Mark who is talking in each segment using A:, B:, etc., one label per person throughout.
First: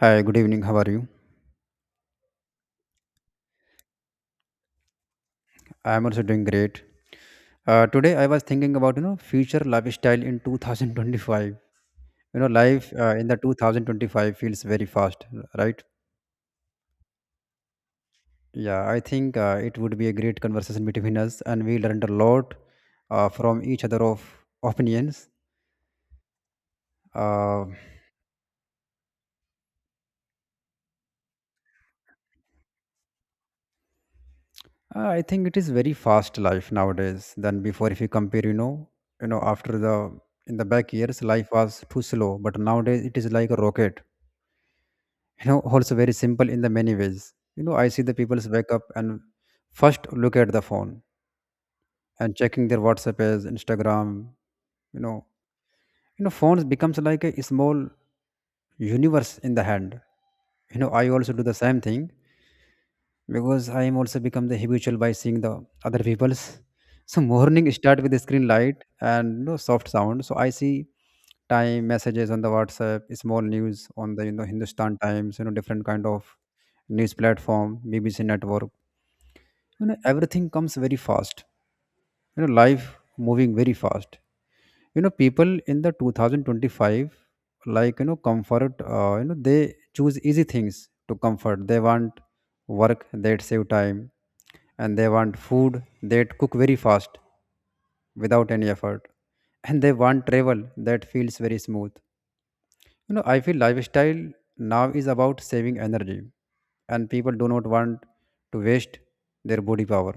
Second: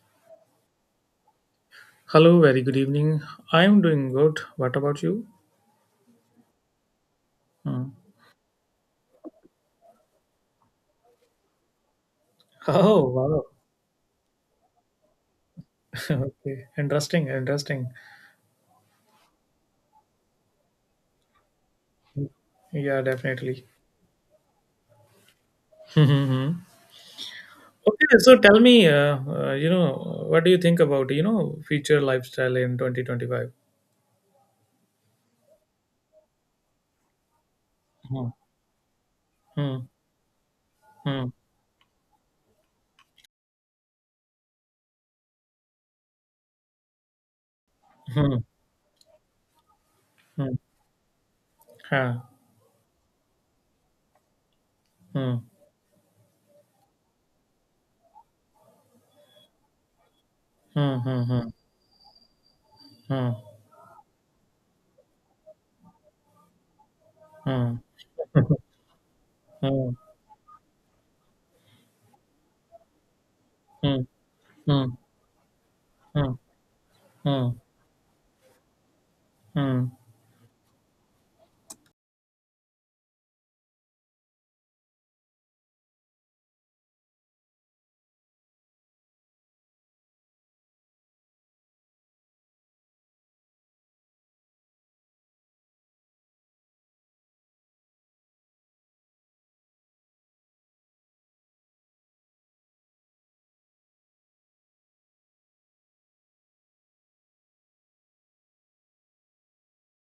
A: Hi, good evening. How are you?
B: Hello, very good evening. I'm doing good. What about you?
A: I am also doing great. Uh,
B: Hmm.
A: today I was thinking about future lifestyle in 2025. Life
B: Oh,
A: in the
B: wow.
A: 2025 feels very fast, right?
B: Okay. Interesting, interesting.
A: Yeah, I think it would be a great conversation between us, and we learned a lot
B: Yeah,
A: from
B: definitely.
A: each other of opinions.
B: Mhm.
A: Uh,
B: Okay, so tell me, what do you think about, future lifestyle in 2025?
A: I think it is very fast life nowadays than before. If you
B: Hmm.
A: compare, after
B: Hmm.
A: the in the back years
B: Hmm.
A: life was too slow, but nowadays it is like a rocket. Also very simple in the many ways. I see the people
B: Hmm.
A: wake up and first look at
B: Hmm.
A: the phone
B: Huh.
A: and checking their WhatsApp as Instagram. you know
B: Hmm.
A: phones becomes like a small universe in the hand. you know
B: Hmm.
A: i also do
B: Hmm.
A: the same thing
B: Hmm.
A: because I am also become the habitual by seeing the other people's. So
B: Hmm.
A: morning
B: Hmm.
A: start with the screen light and
B: Hmm.
A: soft sound, so I see time messages on the WhatsApp, small news on the
B: Hmm.
A: Hindustan Times, different kind
B: Hmm. Hmm.
A: of news
B: Hmm.
A: platform BBC network.
B: Hmm.
A: Everything comes very fast. Life moving very fast. People in the 2025 like comfort. They choose easy things to comfort. They want work that save time, and they want food that cook very fast without any effort and they want travel that feels very smooth. I feel lifestyle now is about saving energy, and people do not want to waste their body power,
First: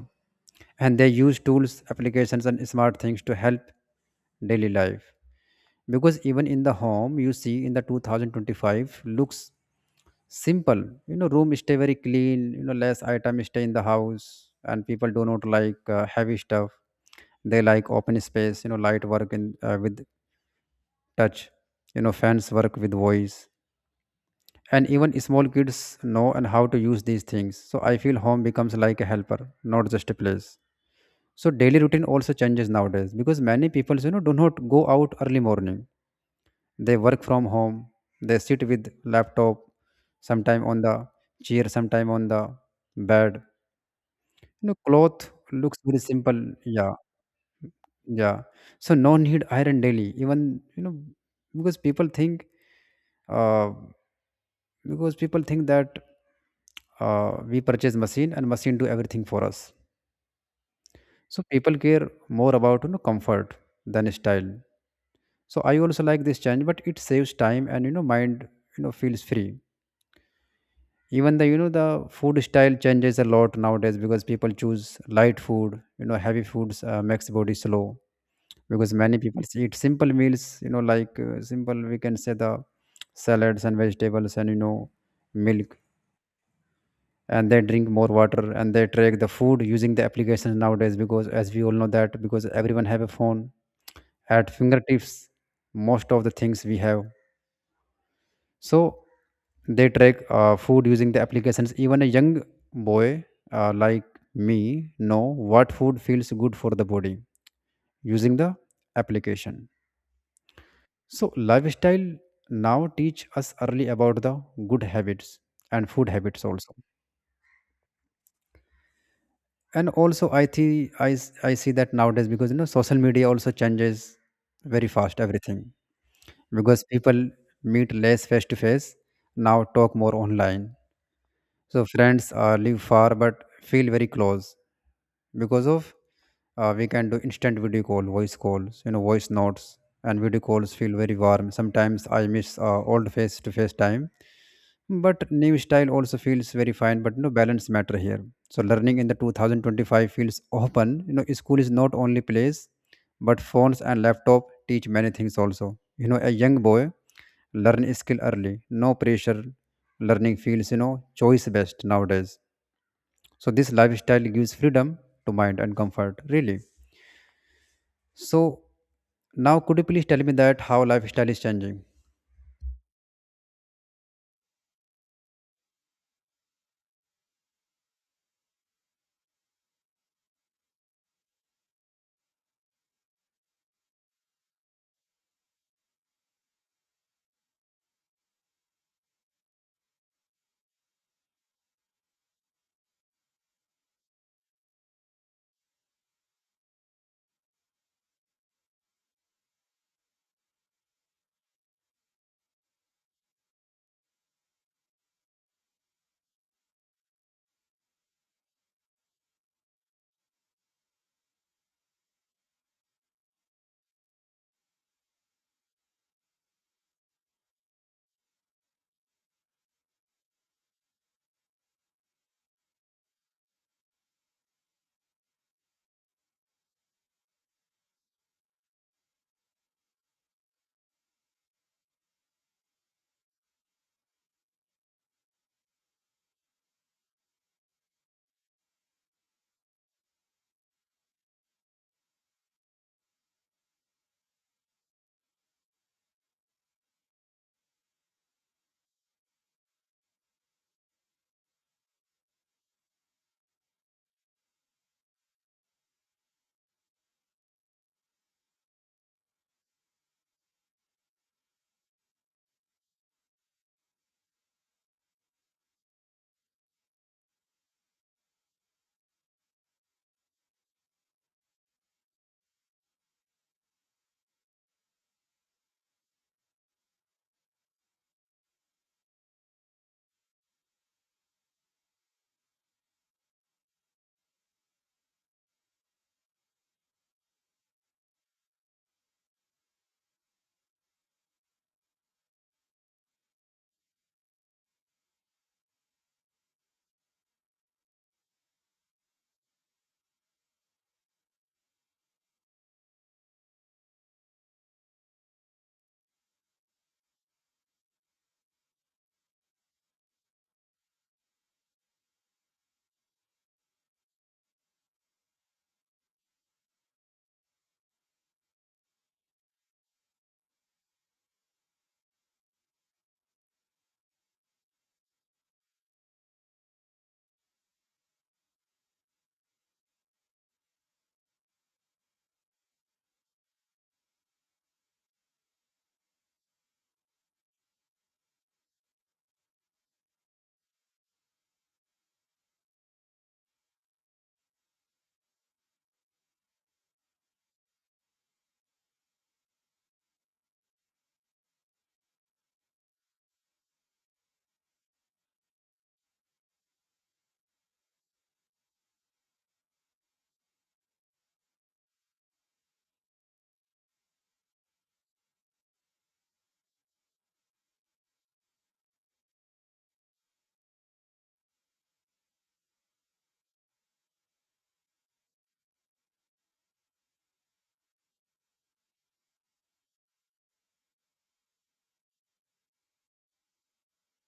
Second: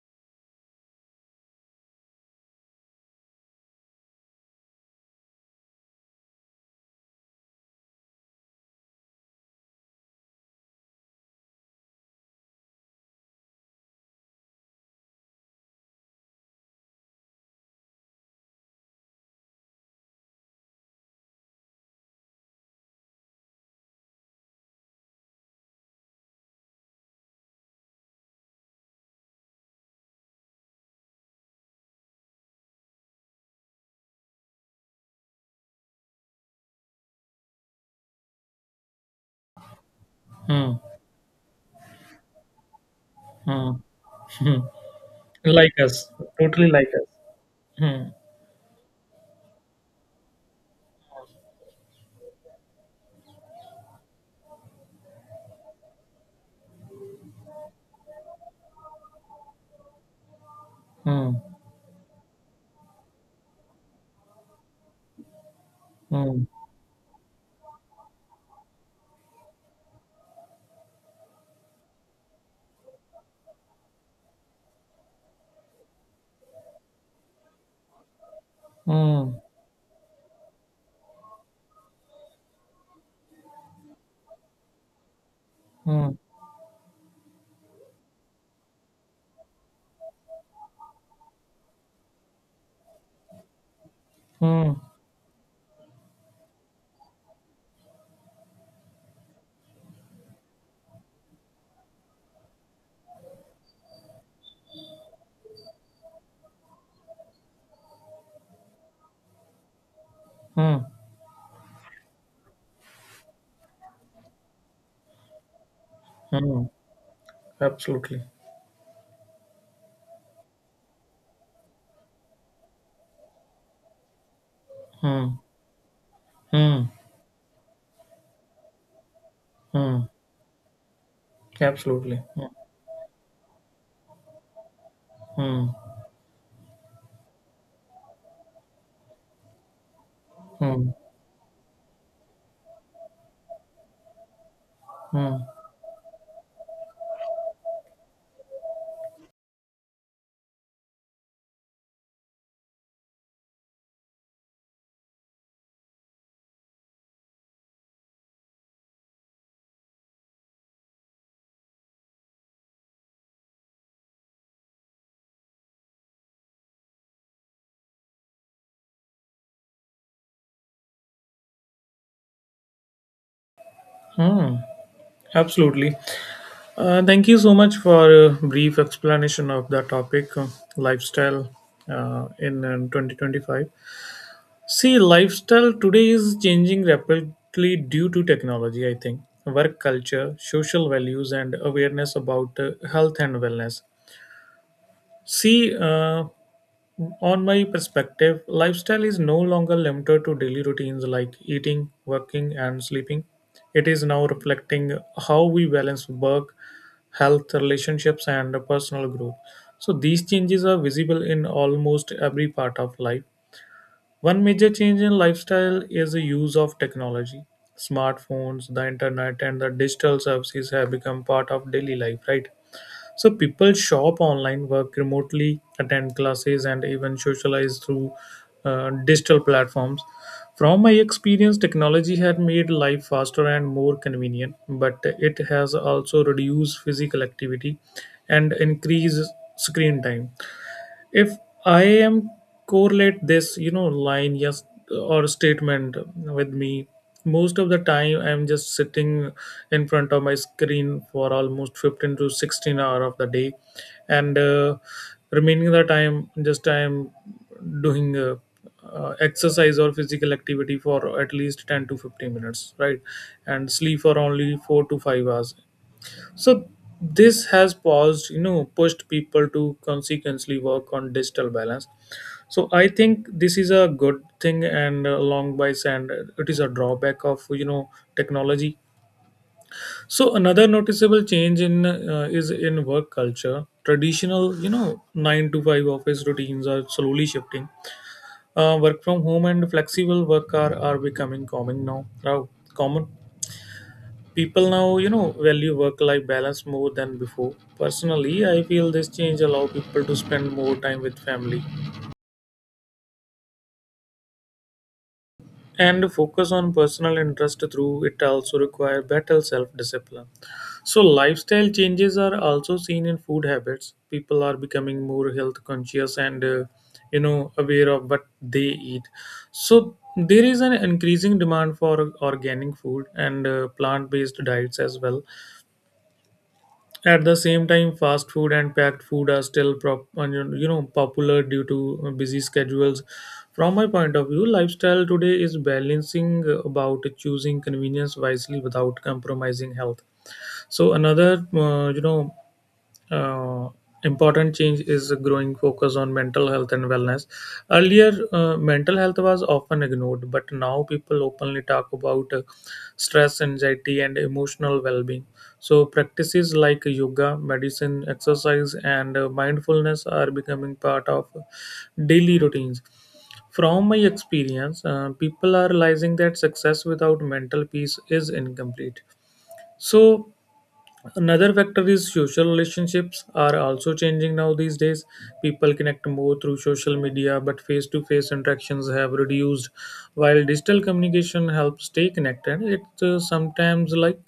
A: and they use tools, applications, and smart things to help daily life because even in the home, you see in the 2025 looks simple. Room stay very clean. Less item stay in the house, and people do not like heavy stuff. They like open space. Light work in, with touch. Fans work with voice, and even small kids know and how to use these things, so I feel home becomes like a helper, not just a place. So daily routine also changes nowadays because many people do not go out early morning. They work from home. They sit with laptop, sometime
B: Hmm.
A: on the chair, sometime on the bed.
B: Hmm.
A: Cloth
B: Like
A: looks very
B: us,
A: simple.
B: totally like
A: Yeah,
B: us. Hmm.
A: yeah, so no need iron daily even, because people think uh, because people think that we purchase machine and machine do everything for us.
B: Mm,
A: So people care more about comfort than style, so I also like this
B: mm,
A: change, but it saves time and mind. Feels free. Even the the food style changes a lot nowadays because people choose light food. Heavy foods makes body slow. Because many
B: mm,
A: people eat simple meals, like simple, we can say the salads and vegetables and milk,
B: mm,
A: and they drink more water, and they track the food using the applications nowadays, because as we all know that because everyone have a phone at
B: mm,
A: fingertips, most of the things we have. So they track food using the applications. Even a young boy like me know what food feels good for the body using the application.
B: mm,
A: So lifestyle now teach us early about the good habits and food habits
B: mm.
A: also.
B: Absolutely.
A: And also I think I see that nowadays because social media also changes very fast
B: Mm,
A: everything, because
B: mm,
A: people meet less face to face, now talk
B: mm.
A: more online. So
B: Absolutely.
A: friends
B: Mm,
A: live far but feel very close because
B: mm,
A: of, we can do instant video call, voice calls, voice notes, and video calls
B: mm,
A: feel very warm. Sometimes I miss old face to face time, but
B: mm,
A: new style also feels very fine, but no balance matter here. So learning in the 2025 feels open. You know, school is not only place, but phones and laptop teach many things also. You know, a young boy learn skill early, no pressure. Learning feels choice based nowadays. So this lifestyle gives freedom to mind and comfort, really. So now, could you please tell me that how lifestyle is changing?
B: mm. Absolutely. Thank you so much for a brief explanation of the topic, lifestyle in 2025. See, lifestyle today is changing rapidly due to technology, I think, work culture, social values, and awareness about health and wellness. See, on my perspective, lifestyle is no longer limited to daily routines like eating, working, and sleeping. It is now reflecting how we balance work, health, relationships, and personal growth. So, these changes are visible in almost every part of life. One major change in lifestyle is the use of technology. Smartphones, the internet, and the digital services have become part of daily life, right? So people shop online, work remotely, attend classes, and even socialize through digital platforms. From my experience, technology had made life faster and more convenient, but it has also reduced physical activity and increased screen time. If I am correlate this, you know, line, yes or statement with me, most of the time I'm just sitting in front of my screen for almost 15 to 16 hour of the day, and remaining the time just I'm doing exercise or physical activity for at least 10 to 15 minutes, right, and sleep for only 4 to 5 hours. So this has pushed people to consequently work on digital balance. So I think this is a good thing, and along by, and it is a drawback of technology. So another noticeable change in is in work culture. Traditional, 9 to 5 office routines are slowly shifting. Work from home and flexible work are becoming common now. Now common, people now value work life balance more than before. Personally, I feel this change allow people to spend more time with family and focus on personal interest, through it also require better self discipline. So lifestyle changes are also seen in food habits. People are becoming more health conscious and aware of what they eat. So there is an increasing demand for organic food and plant based diets as well. At the same time, fast food and packed food are still popular due to busy schedules. From my point of view, lifestyle today is balancing about choosing convenience wisely without compromising health. So another uh, important change is a growing focus on mental health and wellness. Earlier, mental health was often ignored, but now people openly talk about stress, anxiety, and emotional well being. So, practices like yoga, medicine, exercise, and mindfulness are becoming part of daily routines. From my experience, people are realizing that success without mental peace is incomplete. So, another factor is social relationships are also changing now these days. People connect more through social media, but face to face interactions have reduced. While digital communication helps stay connected, it sometimes like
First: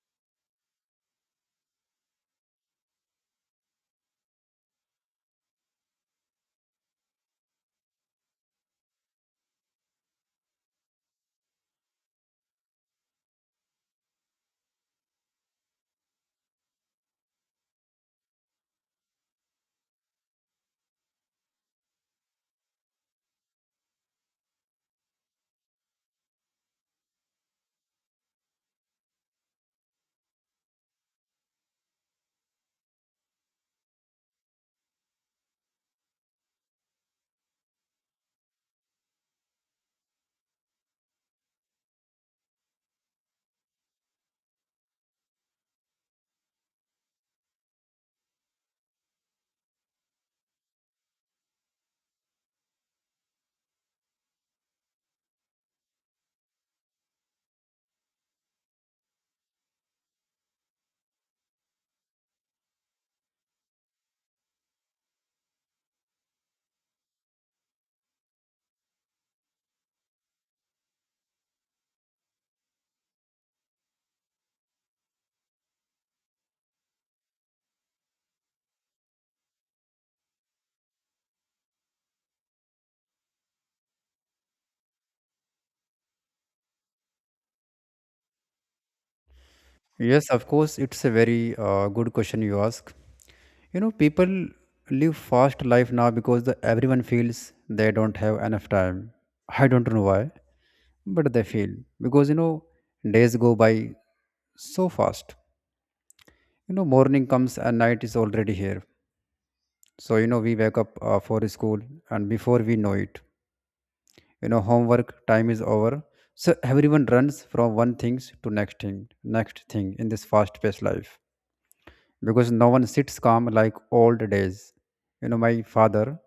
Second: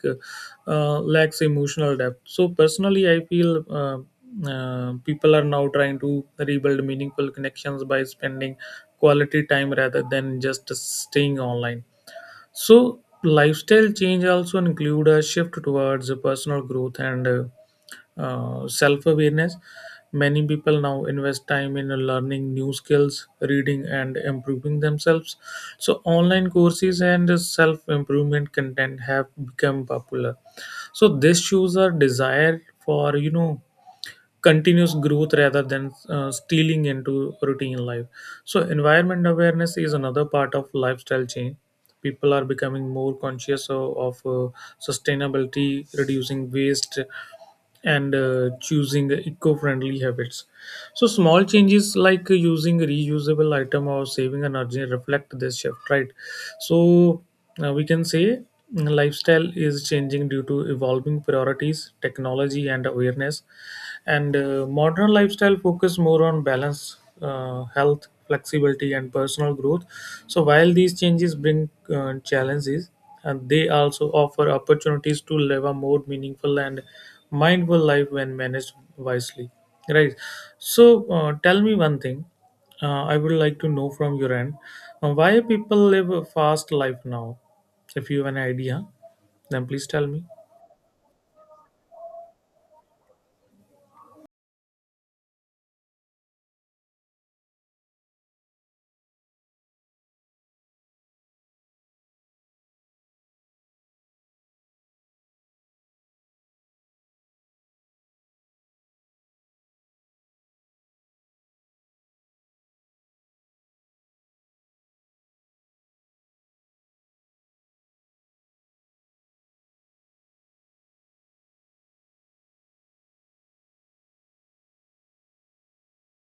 B: lacks emotional depth. So personally, I feel, people are now trying to rebuild meaningful connections by spending quality time rather than just staying online. So lifestyle change also include a shift towards personal growth and self-awareness. Many people now invest time in learning new skills, reading and improving themselves. So online courses and self-improvement content have become popular. So this shows a desire for continuous growth rather than stealing into routine life. So, environment awareness is another part of lifestyle change. People are becoming more conscious of sustainability, reducing waste, and choosing eco-friendly habits. So, small changes like using reusable item or saving energy reflect this shift, right? So, we can say lifestyle is changing due to evolving priorities, technology, and awareness, and modern lifestyle focus more on balance, health, flexibility, and personal growth. So while these changes bring challenges, and they also offer opportunities to live a more meaningful and mindful life when managed wisely. Right. So tell me one thing. I would like to know from your end why people live a fast life now. If you have an idea, then please tell me.
A: Yes, of course, it's a very good question you ask. You know, people live fast life now because everyone feels they don't have enough time. I don't know why, but they feel because days go by so fast. You know, morning comes and night is already here. So we wake up for school, and before we know it, homework time is over. So everyone runs from one things to next thing in this fast-paced life because no one sits calm like old days. You know, my father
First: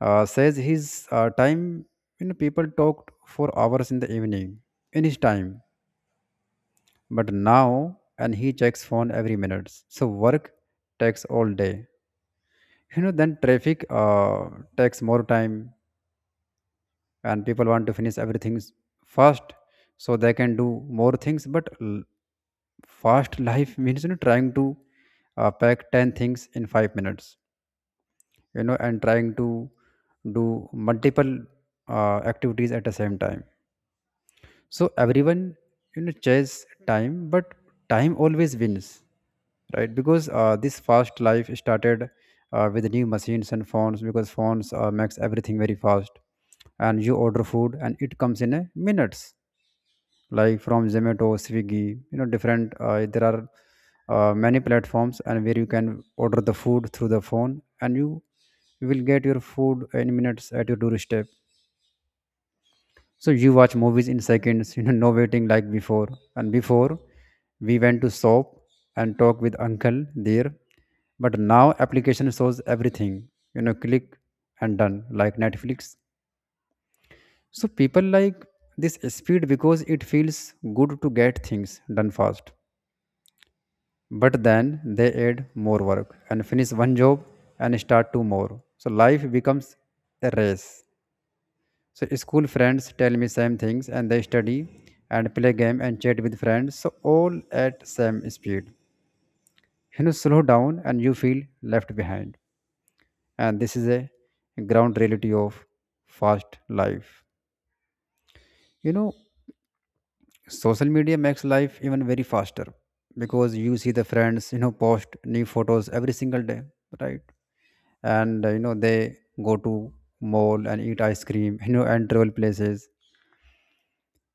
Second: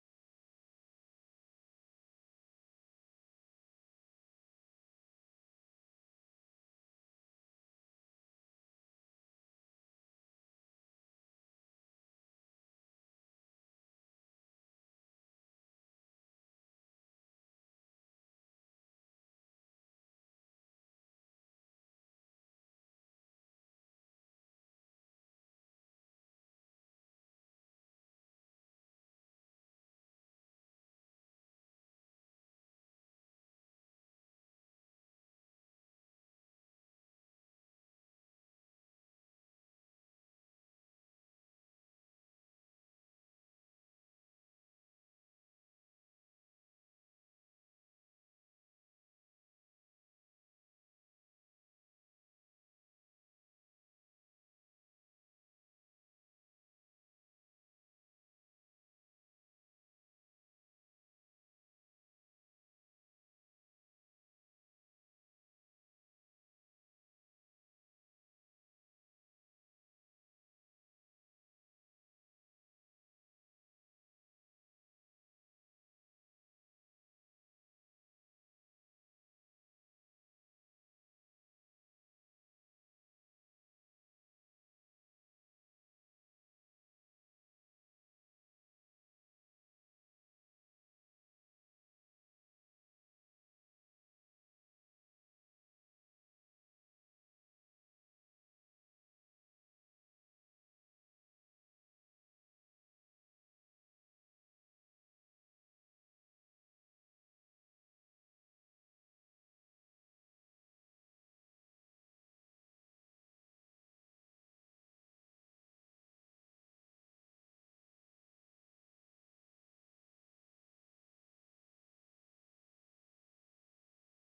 A: says his time, you know, people talked for hours in the evening, in his time, but now, and he checks phone every minute. So work takes all day. You know, then traffic takes more time, and people want to finish everything fast so they can do more things. But fast life means trying to pack 10 things in 5 minutes, and trying to do multiple activities at the same time. So everyone chase time, but time always wins, right? Because this fast life started with new machines and phones because phones makes everything very fast, and you order food and it comes in a minutes like from Zomato, Swiggy, different. There are many platforms and where you can order the food through the phone, and you will get your food in minutes at your doorstep. So you watch movies in seconds, no waiting like before. And before, we went to shop and talk with uncle there, but now application shows everything, click and done like Netflix. So people like this speed because it feels good to get things done fast. But then they add more work and finish one job and start two more, so life becomes a race. So school friends tell me same things, and they study and play game and chat with friends, so all at same speed. Slow down and you feel left behind, and this is a ground reality of fast life. you know social media makes life even very faster, because you see the friends post new photos every single day, right? And they go to mall and eat ice cream and travel places.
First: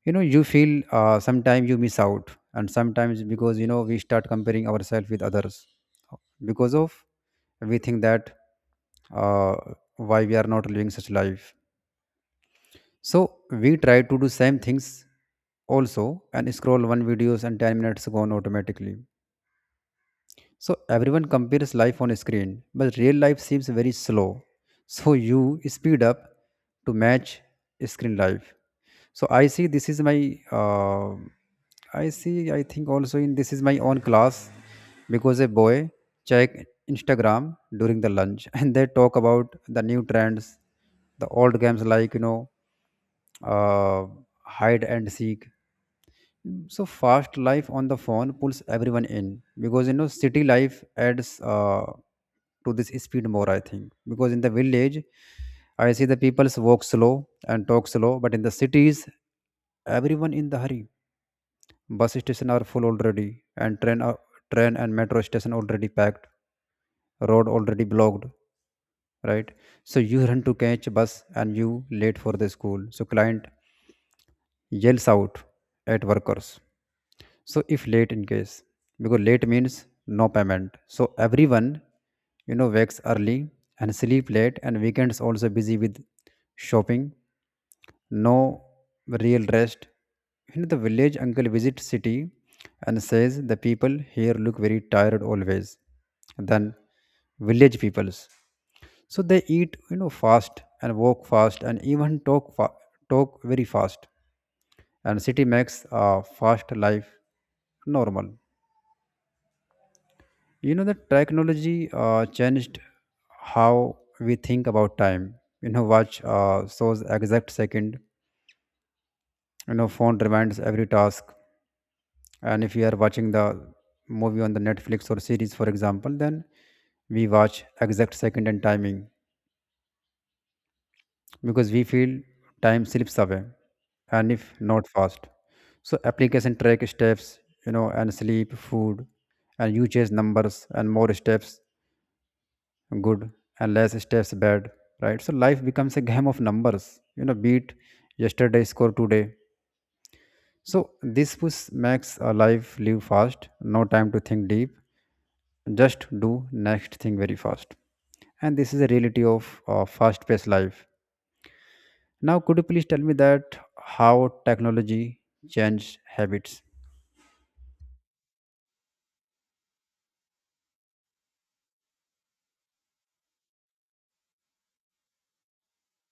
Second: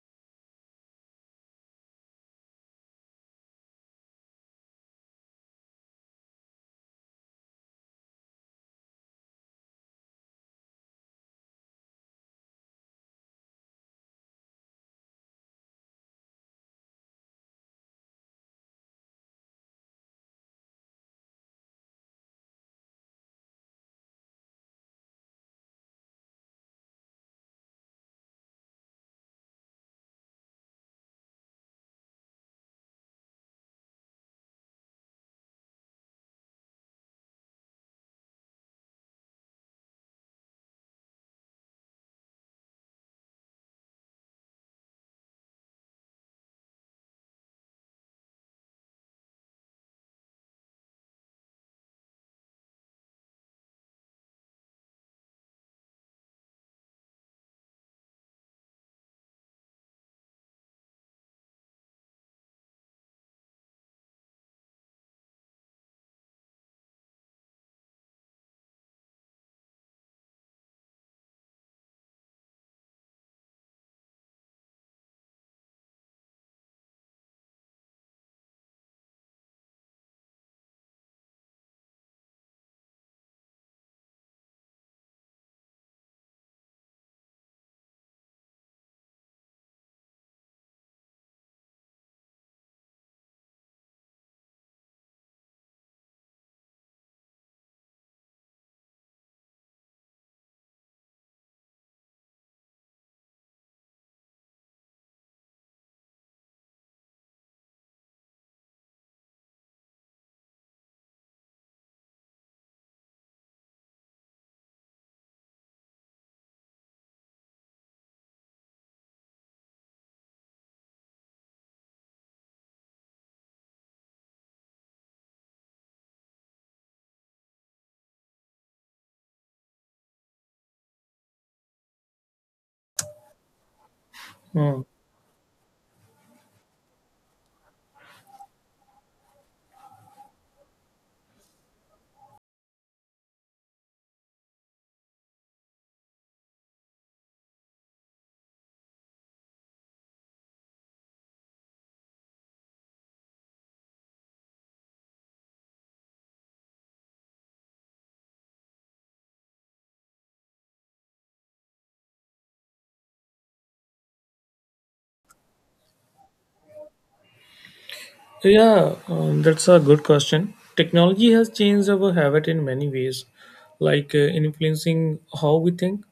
A: You feel sometimes you miss out, and sometimes because we start comparing ourselves with others, because of we think that uh, why we are not living such life, so we try to do same things also, and scroll one videos and 10 minutes gone automatically. So everyone compares life on screen, but real life seems very slow. So you speed up to match screen life. So I think also in this is my own class because a boy check Instagram during the lunch and they talk about the new trends, the old games like, uh, hide and seek. Mm. So fast life on the phone pulls everyone in because city life adds to this speed more. I think because in the village, I see the people walk slow and talk slow, but in the cities, everyone in the hurry. Bus station are full already, and train and metro station already packed, road already blocked, right? So you run to catch bus and you late for the school. So client yells out at workers so if late in case, because late means no payment. So everyone wakes early and sleep late, and weekends also busy with shopping, no real rest. You know the village uncle visits city and says the people here look very tired always than village peoples. So they eat, fast, and walk fast, and even talk very fast. And city makes fast life normal. You know the technology changed how we think about time. You know watch shows exact second, phone reminds every task. And if you are watching the movie on the Netflix or series, for example, then we watch exact second and timing, because we feel time slips away and if
B: Hmm.
A: not fast. So application track steps, and sleep, food, and you chase numbers, and more steps good and less steps bad, right? So life becomes a game of numbers, beat yesterday score today. So this push makes a life live fast, no time to think deep, just do next thing very fast. And this is a reality of fast paced life. Now could you please tell me that how technology changed habits?
B: Yeah, that's a good question. Technology has changed our habit in many ways, like influencing how we think,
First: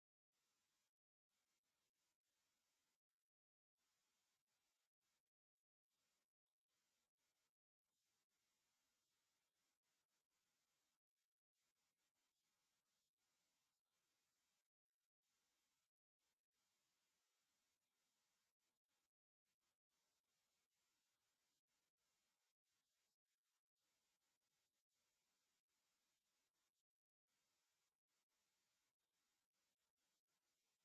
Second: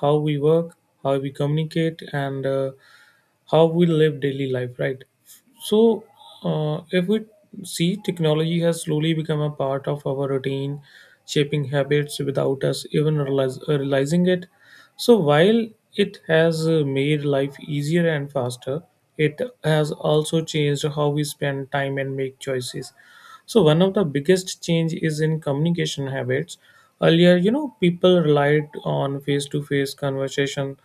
B: how we work, how we communicate, and how we live daily life, right? So, if we see, technology has slowly become a part of our routine, shaping habits without us even realizing it. So, while it has made life easier and faster, it has also changed how we spend time and make choices. So one of the biggest change is in communication habits. Earlier, people relied on face-to-face conversation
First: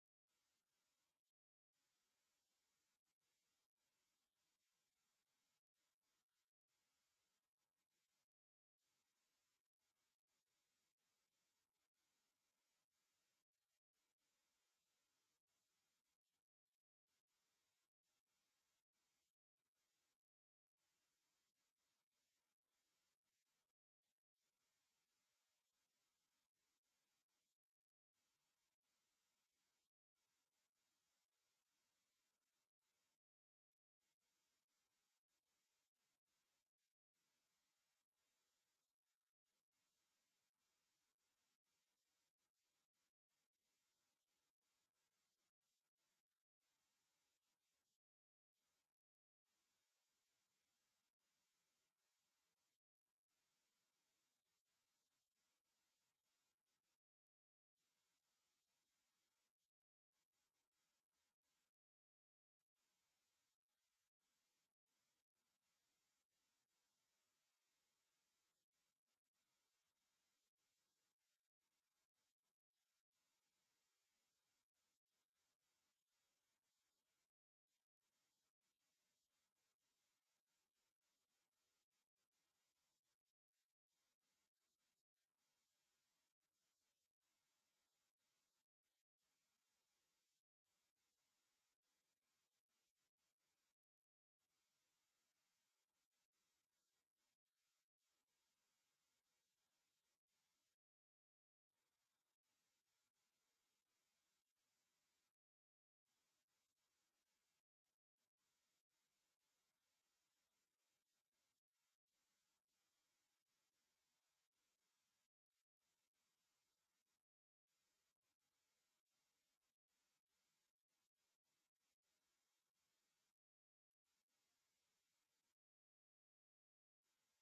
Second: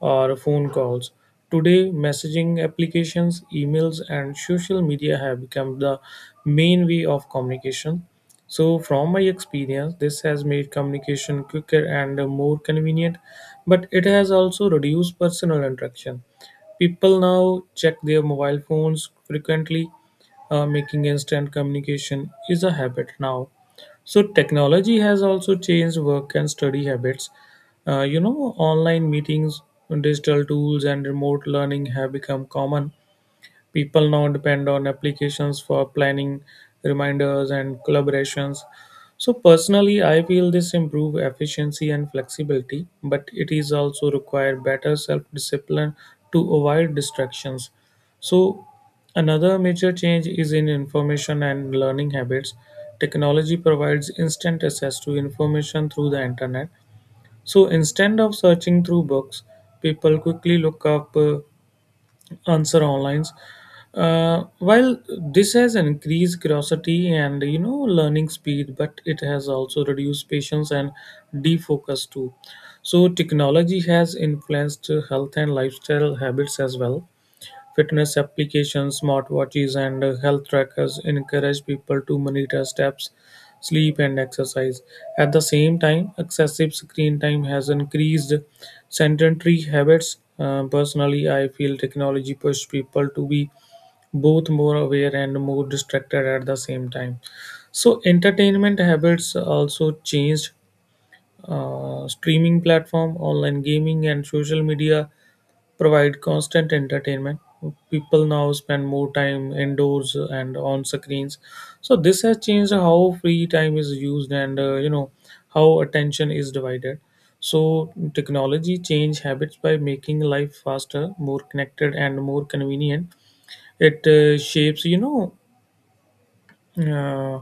B: or phone calls. Today, messaging applications, emails, and social media have become the main way of communication. So, from my experience, this has made communication quicker and more convenient, but it has also reduced personal interaction. People now check their mobile phones frequently, making instant communication is a habit now. So technology has also changed work and study habits. Online meetings, digital tools, and remote learning have become common. People now depend on applications for planning, reminders, and collaborations. So personally, I feel this improve efficiency and flexibility, but it is also required better self-discipline to avoid distractions. So another major change is in information and learning habits. Technology provides instant access to information through the internet. So instead of searching through books, people quickly look up answer online. While this has increased curiosity and learning speed, but it has also reduced patience and defocus too. So technology has influenced health and lifestyle habits as well. Fitness applications, smartwatches, and health trackers encourage people to monitor steps, sleep, and exercise. At the same time, excessive screen time has increased sedentary habits. Personally, I feel technology pushed people to be both more aware and more distracted at the same time. So, entertainment habits also changed. Streaming platform, online gaming, and social media provide constant entertainment. People now spend more time indoors and on screens, so this has changed how free time is used, and how attention is divided. So technology change habits by making life faster, more connected, and more convenient. It shapes uh,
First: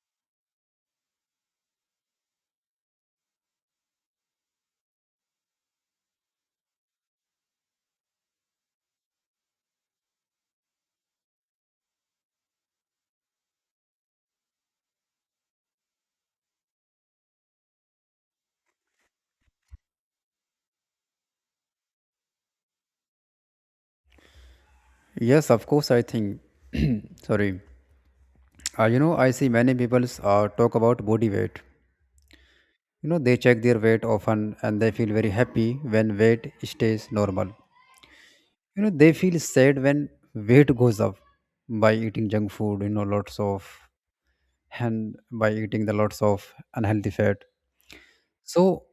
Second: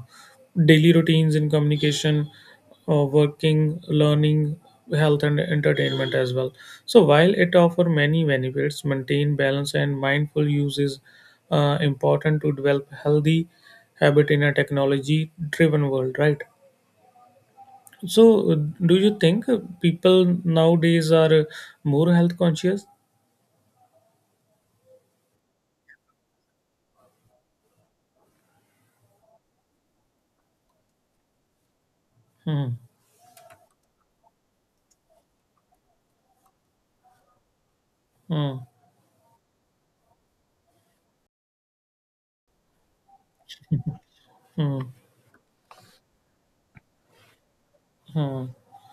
B: daily routines in communication, working, learning, health, and entertainment as well. So while it offers many benefits, maintain balance and mindful use is important to develop healthy habit in a technology-driven world, right? So, do you think people nowadays are more health conscious?
A: Yes, of course, I think. Sorry. I see many people talk about body weight.
B: Hmm,
A: You know they check their weight often and they feel very happy when weight stays normal.
B: hmm,
A: You know they feel sad when weight goes up by eating junk food, lots of.
B: hmm,
A: And by eating the lots of unhealthy fat.
B: hmm,
A: So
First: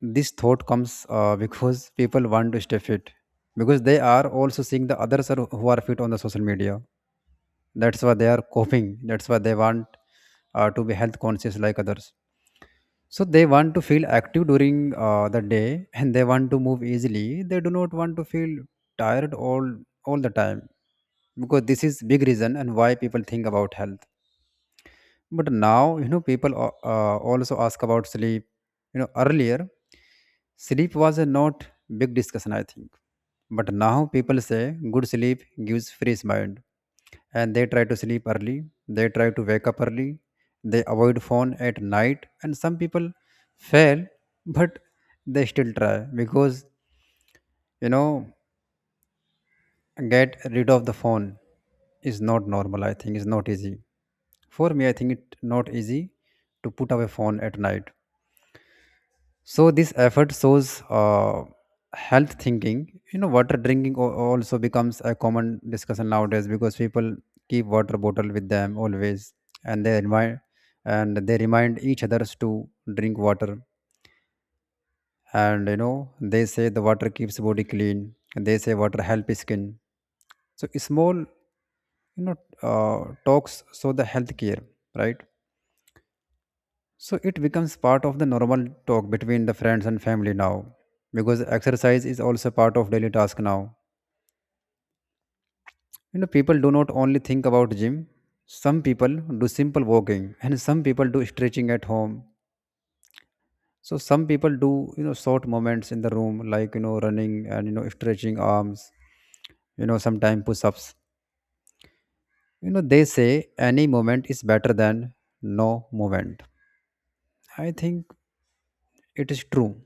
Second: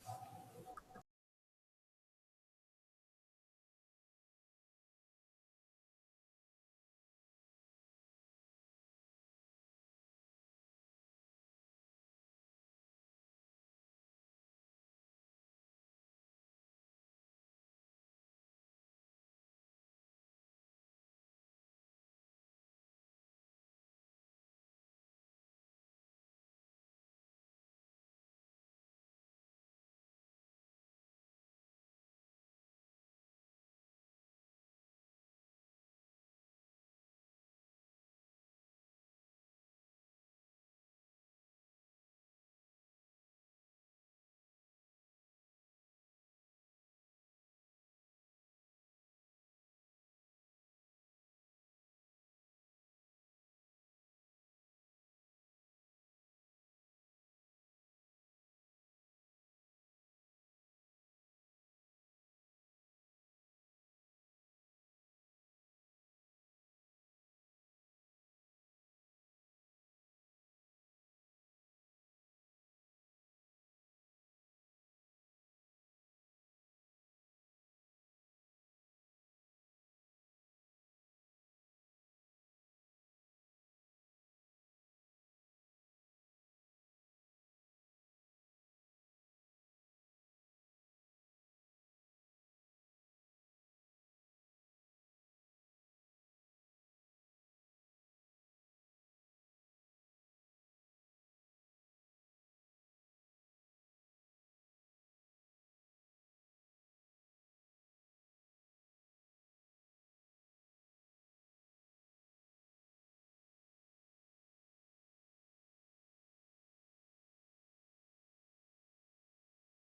A: this thought comes because people want to stay fit, because they are also seeing the others are, who are fit on the social media. That's why they are coping, that's why they want to be health conscious like others. So they want to feel active during the day, and they want to move easily. They do not want to feel tired all the time, because this is big reason and why people think about health. But now people also ask about sleep. You know earlier sleep was a not big discussion, I think. But now people say good sleep gives fresh mind, and they try to sleep early, they try to wake up early, they avoid phone at night, and some people fail, but they still try because, you know get rid of the phone is not normal. I think is not easy. For me, I think it's not easy to put away phone at night. So this effort shows health thinking. You know water drinking also becomes a common discussion nowadays, because people keep water bottle with them always, and they remind, and they remind each others to drink water. And they say the water keeps body clean, and they say water help skin. So small, talks show the health care, right? So it becomes part of the normal talk between the friends and family now, because exercise is also part of daily task now. You know, people do not only think about gym. Some people do simple walking, and some people do stretching at home. So some people do, short moments in the room, like, running and, stretching arms. You know, sometimes push-ups. You know, they say any moment is better than no movement. I think it is true,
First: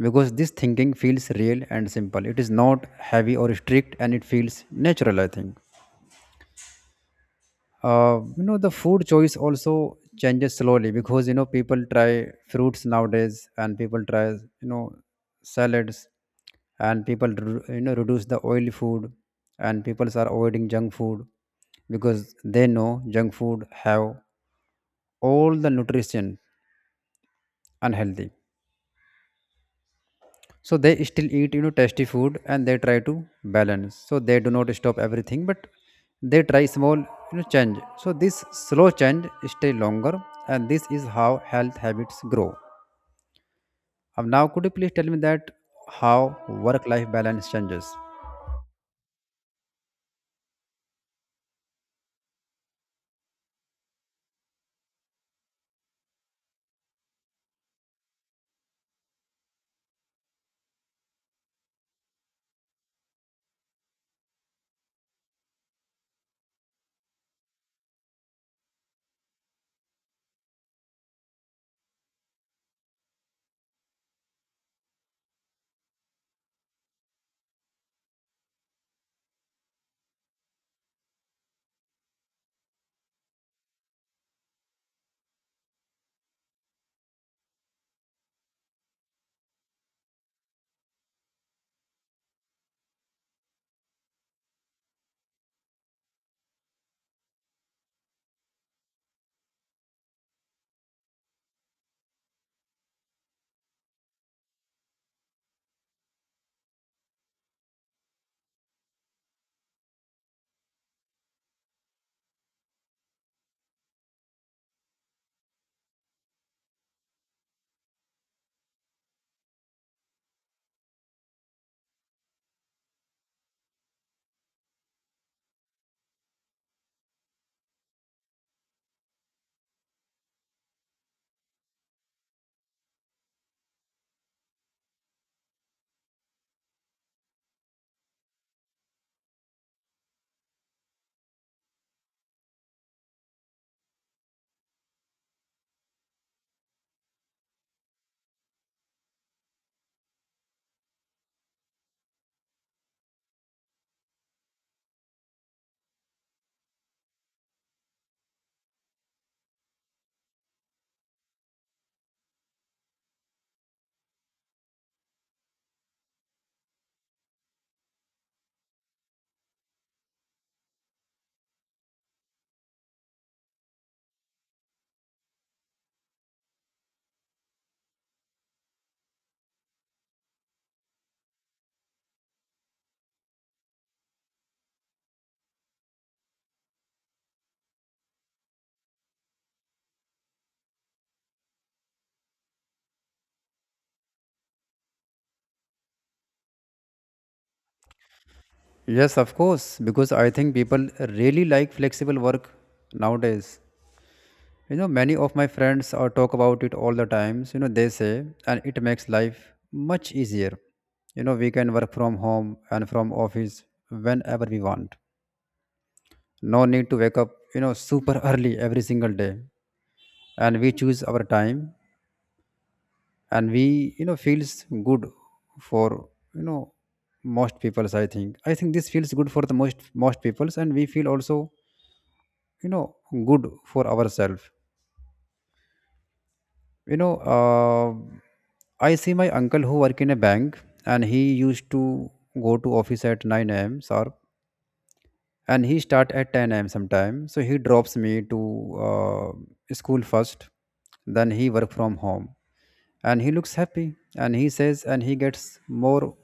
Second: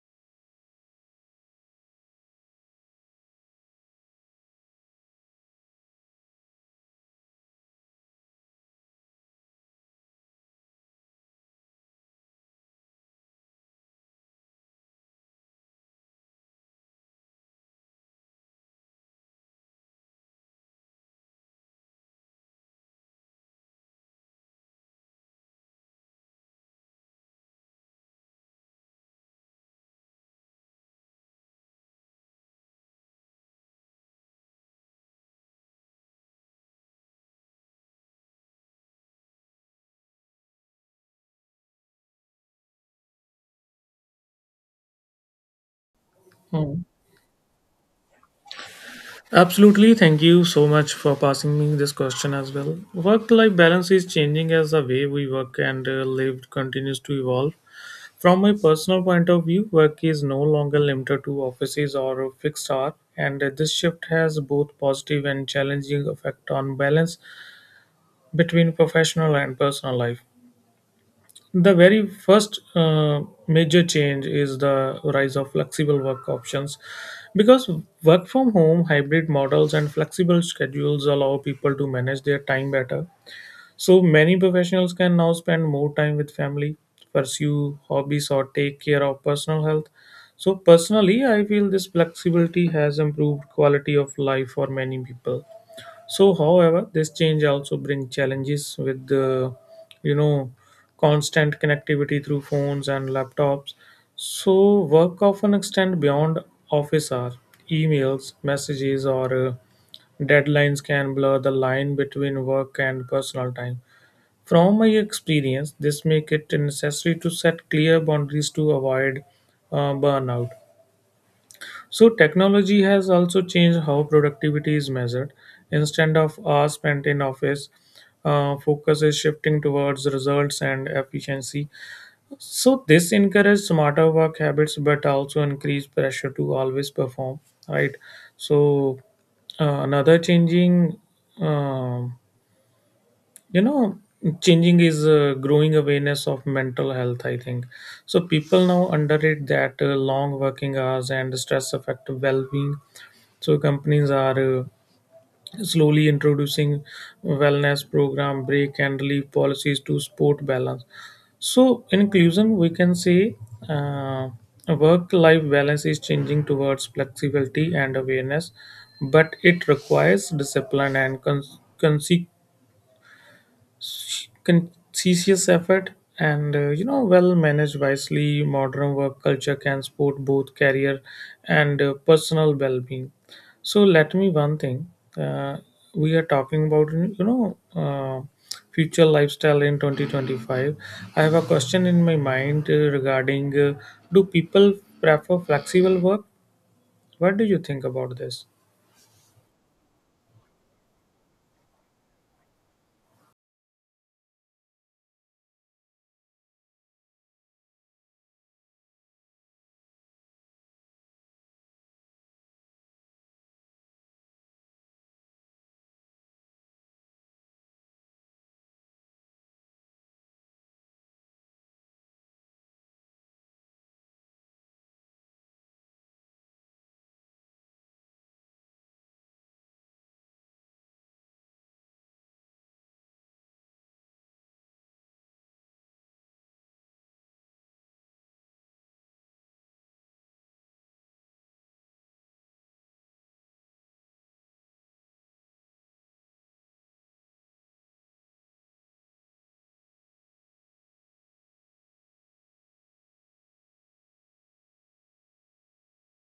A: because this thinking feels real and simple, it is not heavy or strict, and it feels natural, I think. The food choice also changes slowly, because people try fruits nowadays, and people try, salads, and reduce the oily food, and people are avoiding junk food, because they know junk food have all the nutrition unhealthy. So they still eat, tasty food, and they try to balance. So they do not stop everything, but they try small, change. So this slow change stay longer, and this is how health habits grow. Now could you please tell me that how
B: hmm.
A: work life balance changes?
B: Absolutely. Thank you so much for passing me this question as well. Work life balance is changing as the way we work and live continues to evolve. From my personal point of view, work is no longer limited to offices or a fixed hour, and this shift has both positive and challenging effect on balance between professional and personal life. The very first major change is the rise of flexible work options, because work from home, hybrid models, and flexible schedules allow people to manage their time better. So many professionals can now spend more time with family, pursue hobbies, or take care of personal health. So personally, I feel this flexibility has improved quality of life for many people. So, however, this change also brings challenges with the, you know, constant connectivity through phones and laptops. So, work often extend beyond office hours. Emails, messages, or deadlines can blur the line between work and personal time. From my experience, this make it necessary to set clear boundaries to avoid burnout. So technology has also changed how productivity is measured. Instead of hours spent in office, focus is shifting towards results and efficiency. So this encourages smarter work habits, but also increase pressure to always perform. Right. So another um you know, changing is growing awareness of mental health. I think so. People now underrate that long working hours and stress affect well-being, so companies are slowly introducing wellness program, break and leave policies to sport balance. So in conclusion, we can say uh, work-life balance is changing towards flexibility and awareness, but it requires discipline and con- consequence conscientious effort, and well managed wisely modern work culture can support both career and personal well-being. So let me one thing, uh, we are talking about future lifestyle in 2025. I have a question in my mind regarding, do people prefer flexible work? What do you think about this?
A: Yes, of course, because I think people really like flexible work nowadays. You know, many of my friends talk about it all the times. You know, they say, and it makes life much easier. You know, we can work from home and from office whenever we want. No need to wake up, you know, super early every single day. And we choose our time, and we, you know, feels good for, you know, most peoples, I think. I think this feels good for the most peoples, and we feel also, you know, good for ourselves. You know, I see my uncle who work in a bank, and he used to go to office at 9 a.m. sharp, and he start at 10 a.m. sometime. So he drops me to school first, then he work from home, and he looks happy, and he says, and he gets more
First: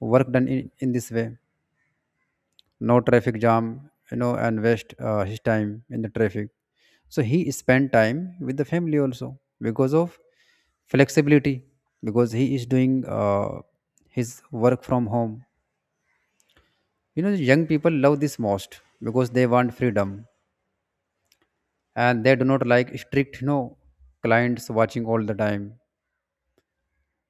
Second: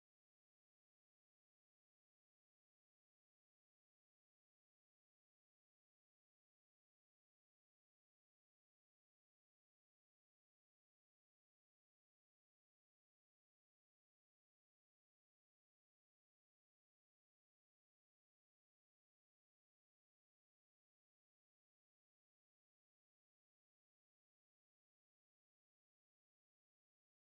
A: work done in this way, no traffic jam, you know, and waste his time in the traffic. So he spent time with the family also because of flexibility, because he is doing his work from home. You know, the young people love this most, because they want freedom, and they do not like strict, you know, clients watching all the time.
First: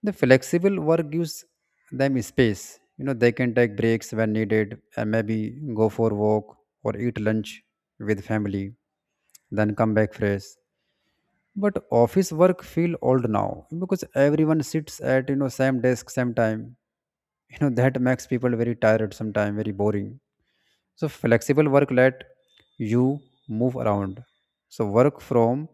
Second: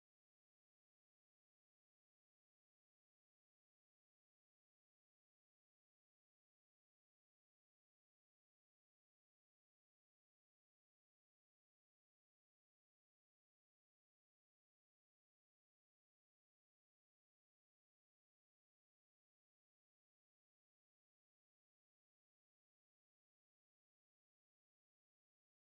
A: The flexible work gives them space. You know, they can take breaks when needed, and maybe go for walk or eat lunch with family, then come back fresh. But office work feel old now, because everyone sits at, you know, same desk same time. You know that makes people very tired sometimes, very boring. So flexible work let you move around. So work from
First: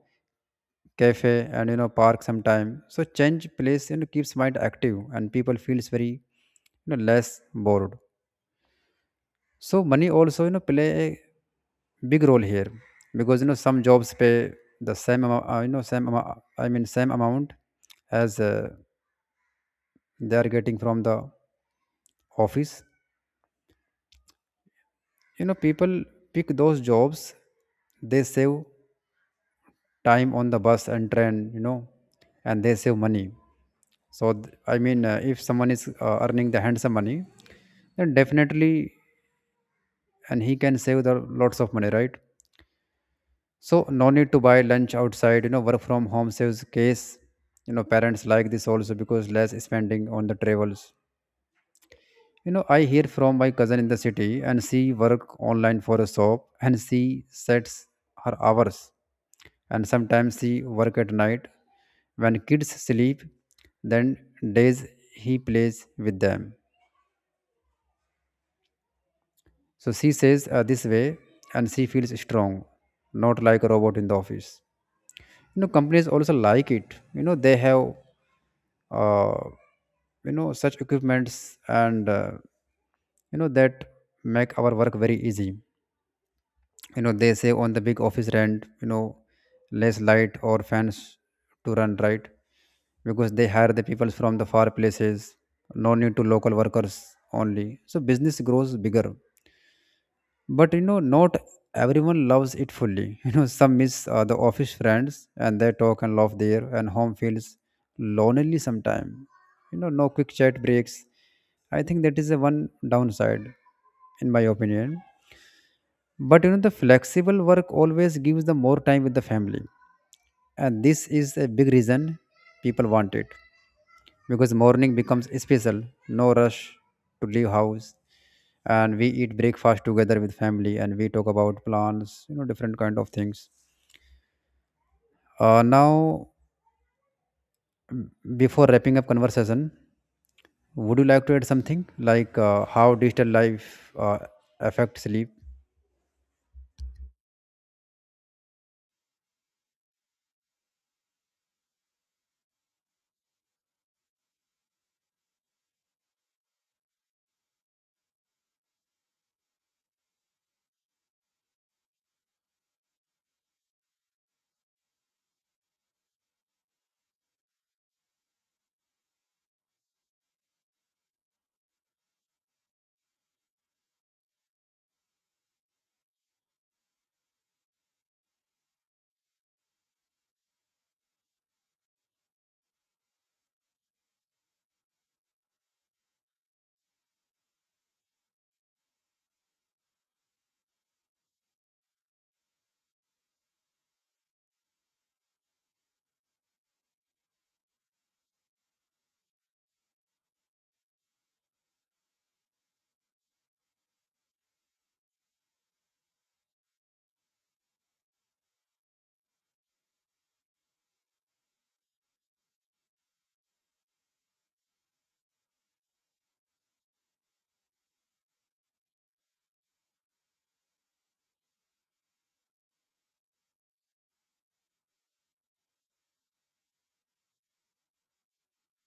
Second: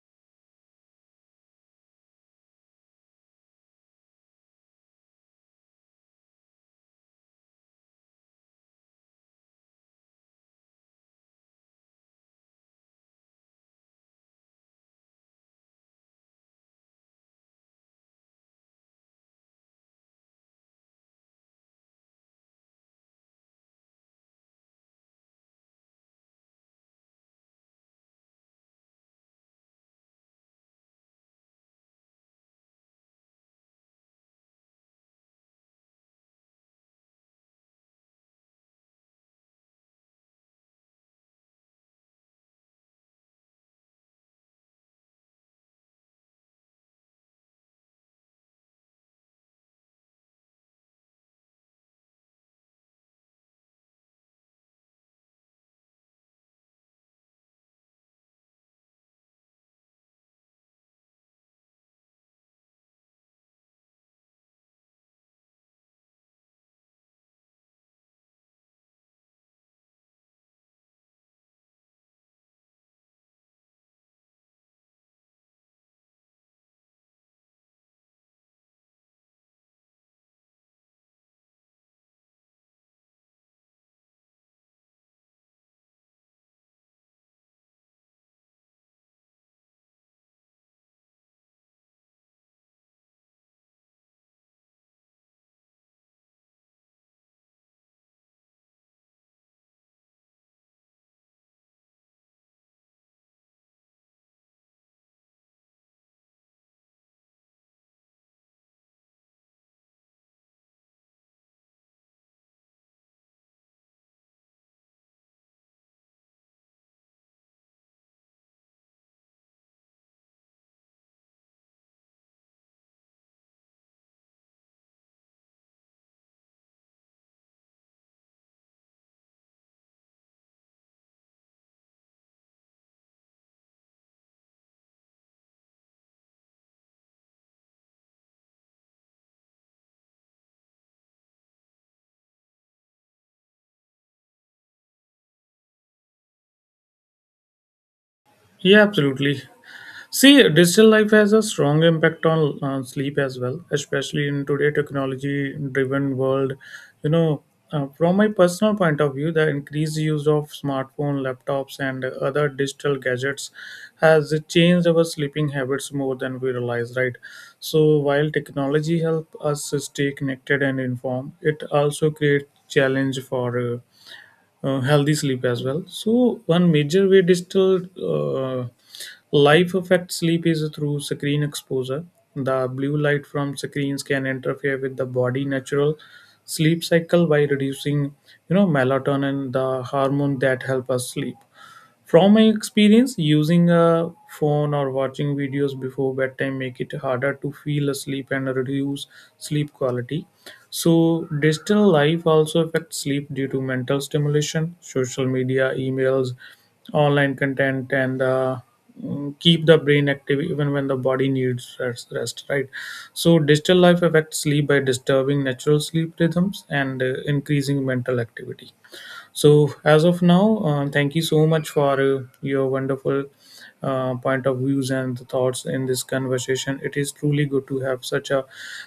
A: cafe and, you know, park sometime, so change place, keeps mind active, and people feels very, you know, less bored. So money also, you know, play a big role here, because, you know, some jobs pay the same amount, same amount as they are getting from the office. You know, people pick those jobs, they save time on the bus and train, you know, and they save money. So if someone is earning the handsome money, then definitely, and he can save the lots of money, right? So no need to buy lunch outside. You know, work from home saves case. You know, parents like this also, because less spending on the travels. You know, I hear from my cousin in the city, and she work online for a shop, and she sets her hours, and sometimes she work at night when kids sleep, then days he plays with them. So she says this way, and she feels strong, not like a robot in the office. You know, companies also like it. You know, they have, uh, you know, such equipments, and you know, that make our work very easy. You know, they say on the big office rent, you know, less light or fans to run, right, because they hire the people from the far places. No need to local workers only. So business grows bigger, but you know, not everyone loves it fully you know, some miss the office friends, and they talk and laugh there, and home feels lonely sometime. You know, no quick chat breaks. I think that is the one downside, in my opinion. But you know, the flexible work always gives the more time with the family, and this is a big reason people want it, because morning becomes special, no rush to leave house, and we eat breakfast together with family, and we talk about plans, you know, different kind of things. Now, before wrapping up conversation, would you like to add something like how digital life affects sleep?
B: Yeah, absolutely. See, digital life has a strong impact on sleep as well, especially in today technology-driven world. You know, from my personal point of view, the increased use of smartphone, laptops, and other digital gadgets has changed our sleeping habits more than we realize, right? So, while technology help us stay connected and informed, it also creates challenge for healthy sleep as well. So one major way digital life affects sleep is through screen exposure. The blue light from screens can interfere with the body natural sleep cycle by reducing, melatonin, the hormone that help us sleep. From my experience, using a phone or watching videos before bedtime make it harder to feel asleep and reduce sleep quality. So, digital life also affects sleep due to mental stimulation, social media, emails, online content, and keep the brain active even when the body needs rest, right. So digital life affects sleep by disturbing natural sleep rhythms and increasing mental activity. So, as of now, thank you so much for your wonderful point of views and thoughts in this conversation. It is truly good to have such a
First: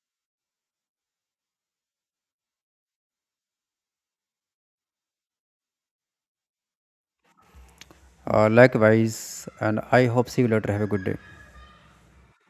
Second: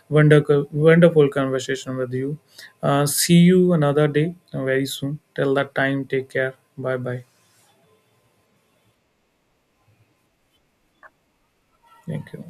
B: wonderful, wonderful conversation with you. See you another day very soon. Till that time, take care. Bye bye.
A: Likewise, and I hope see you later. Have a good day.
B: Thank you.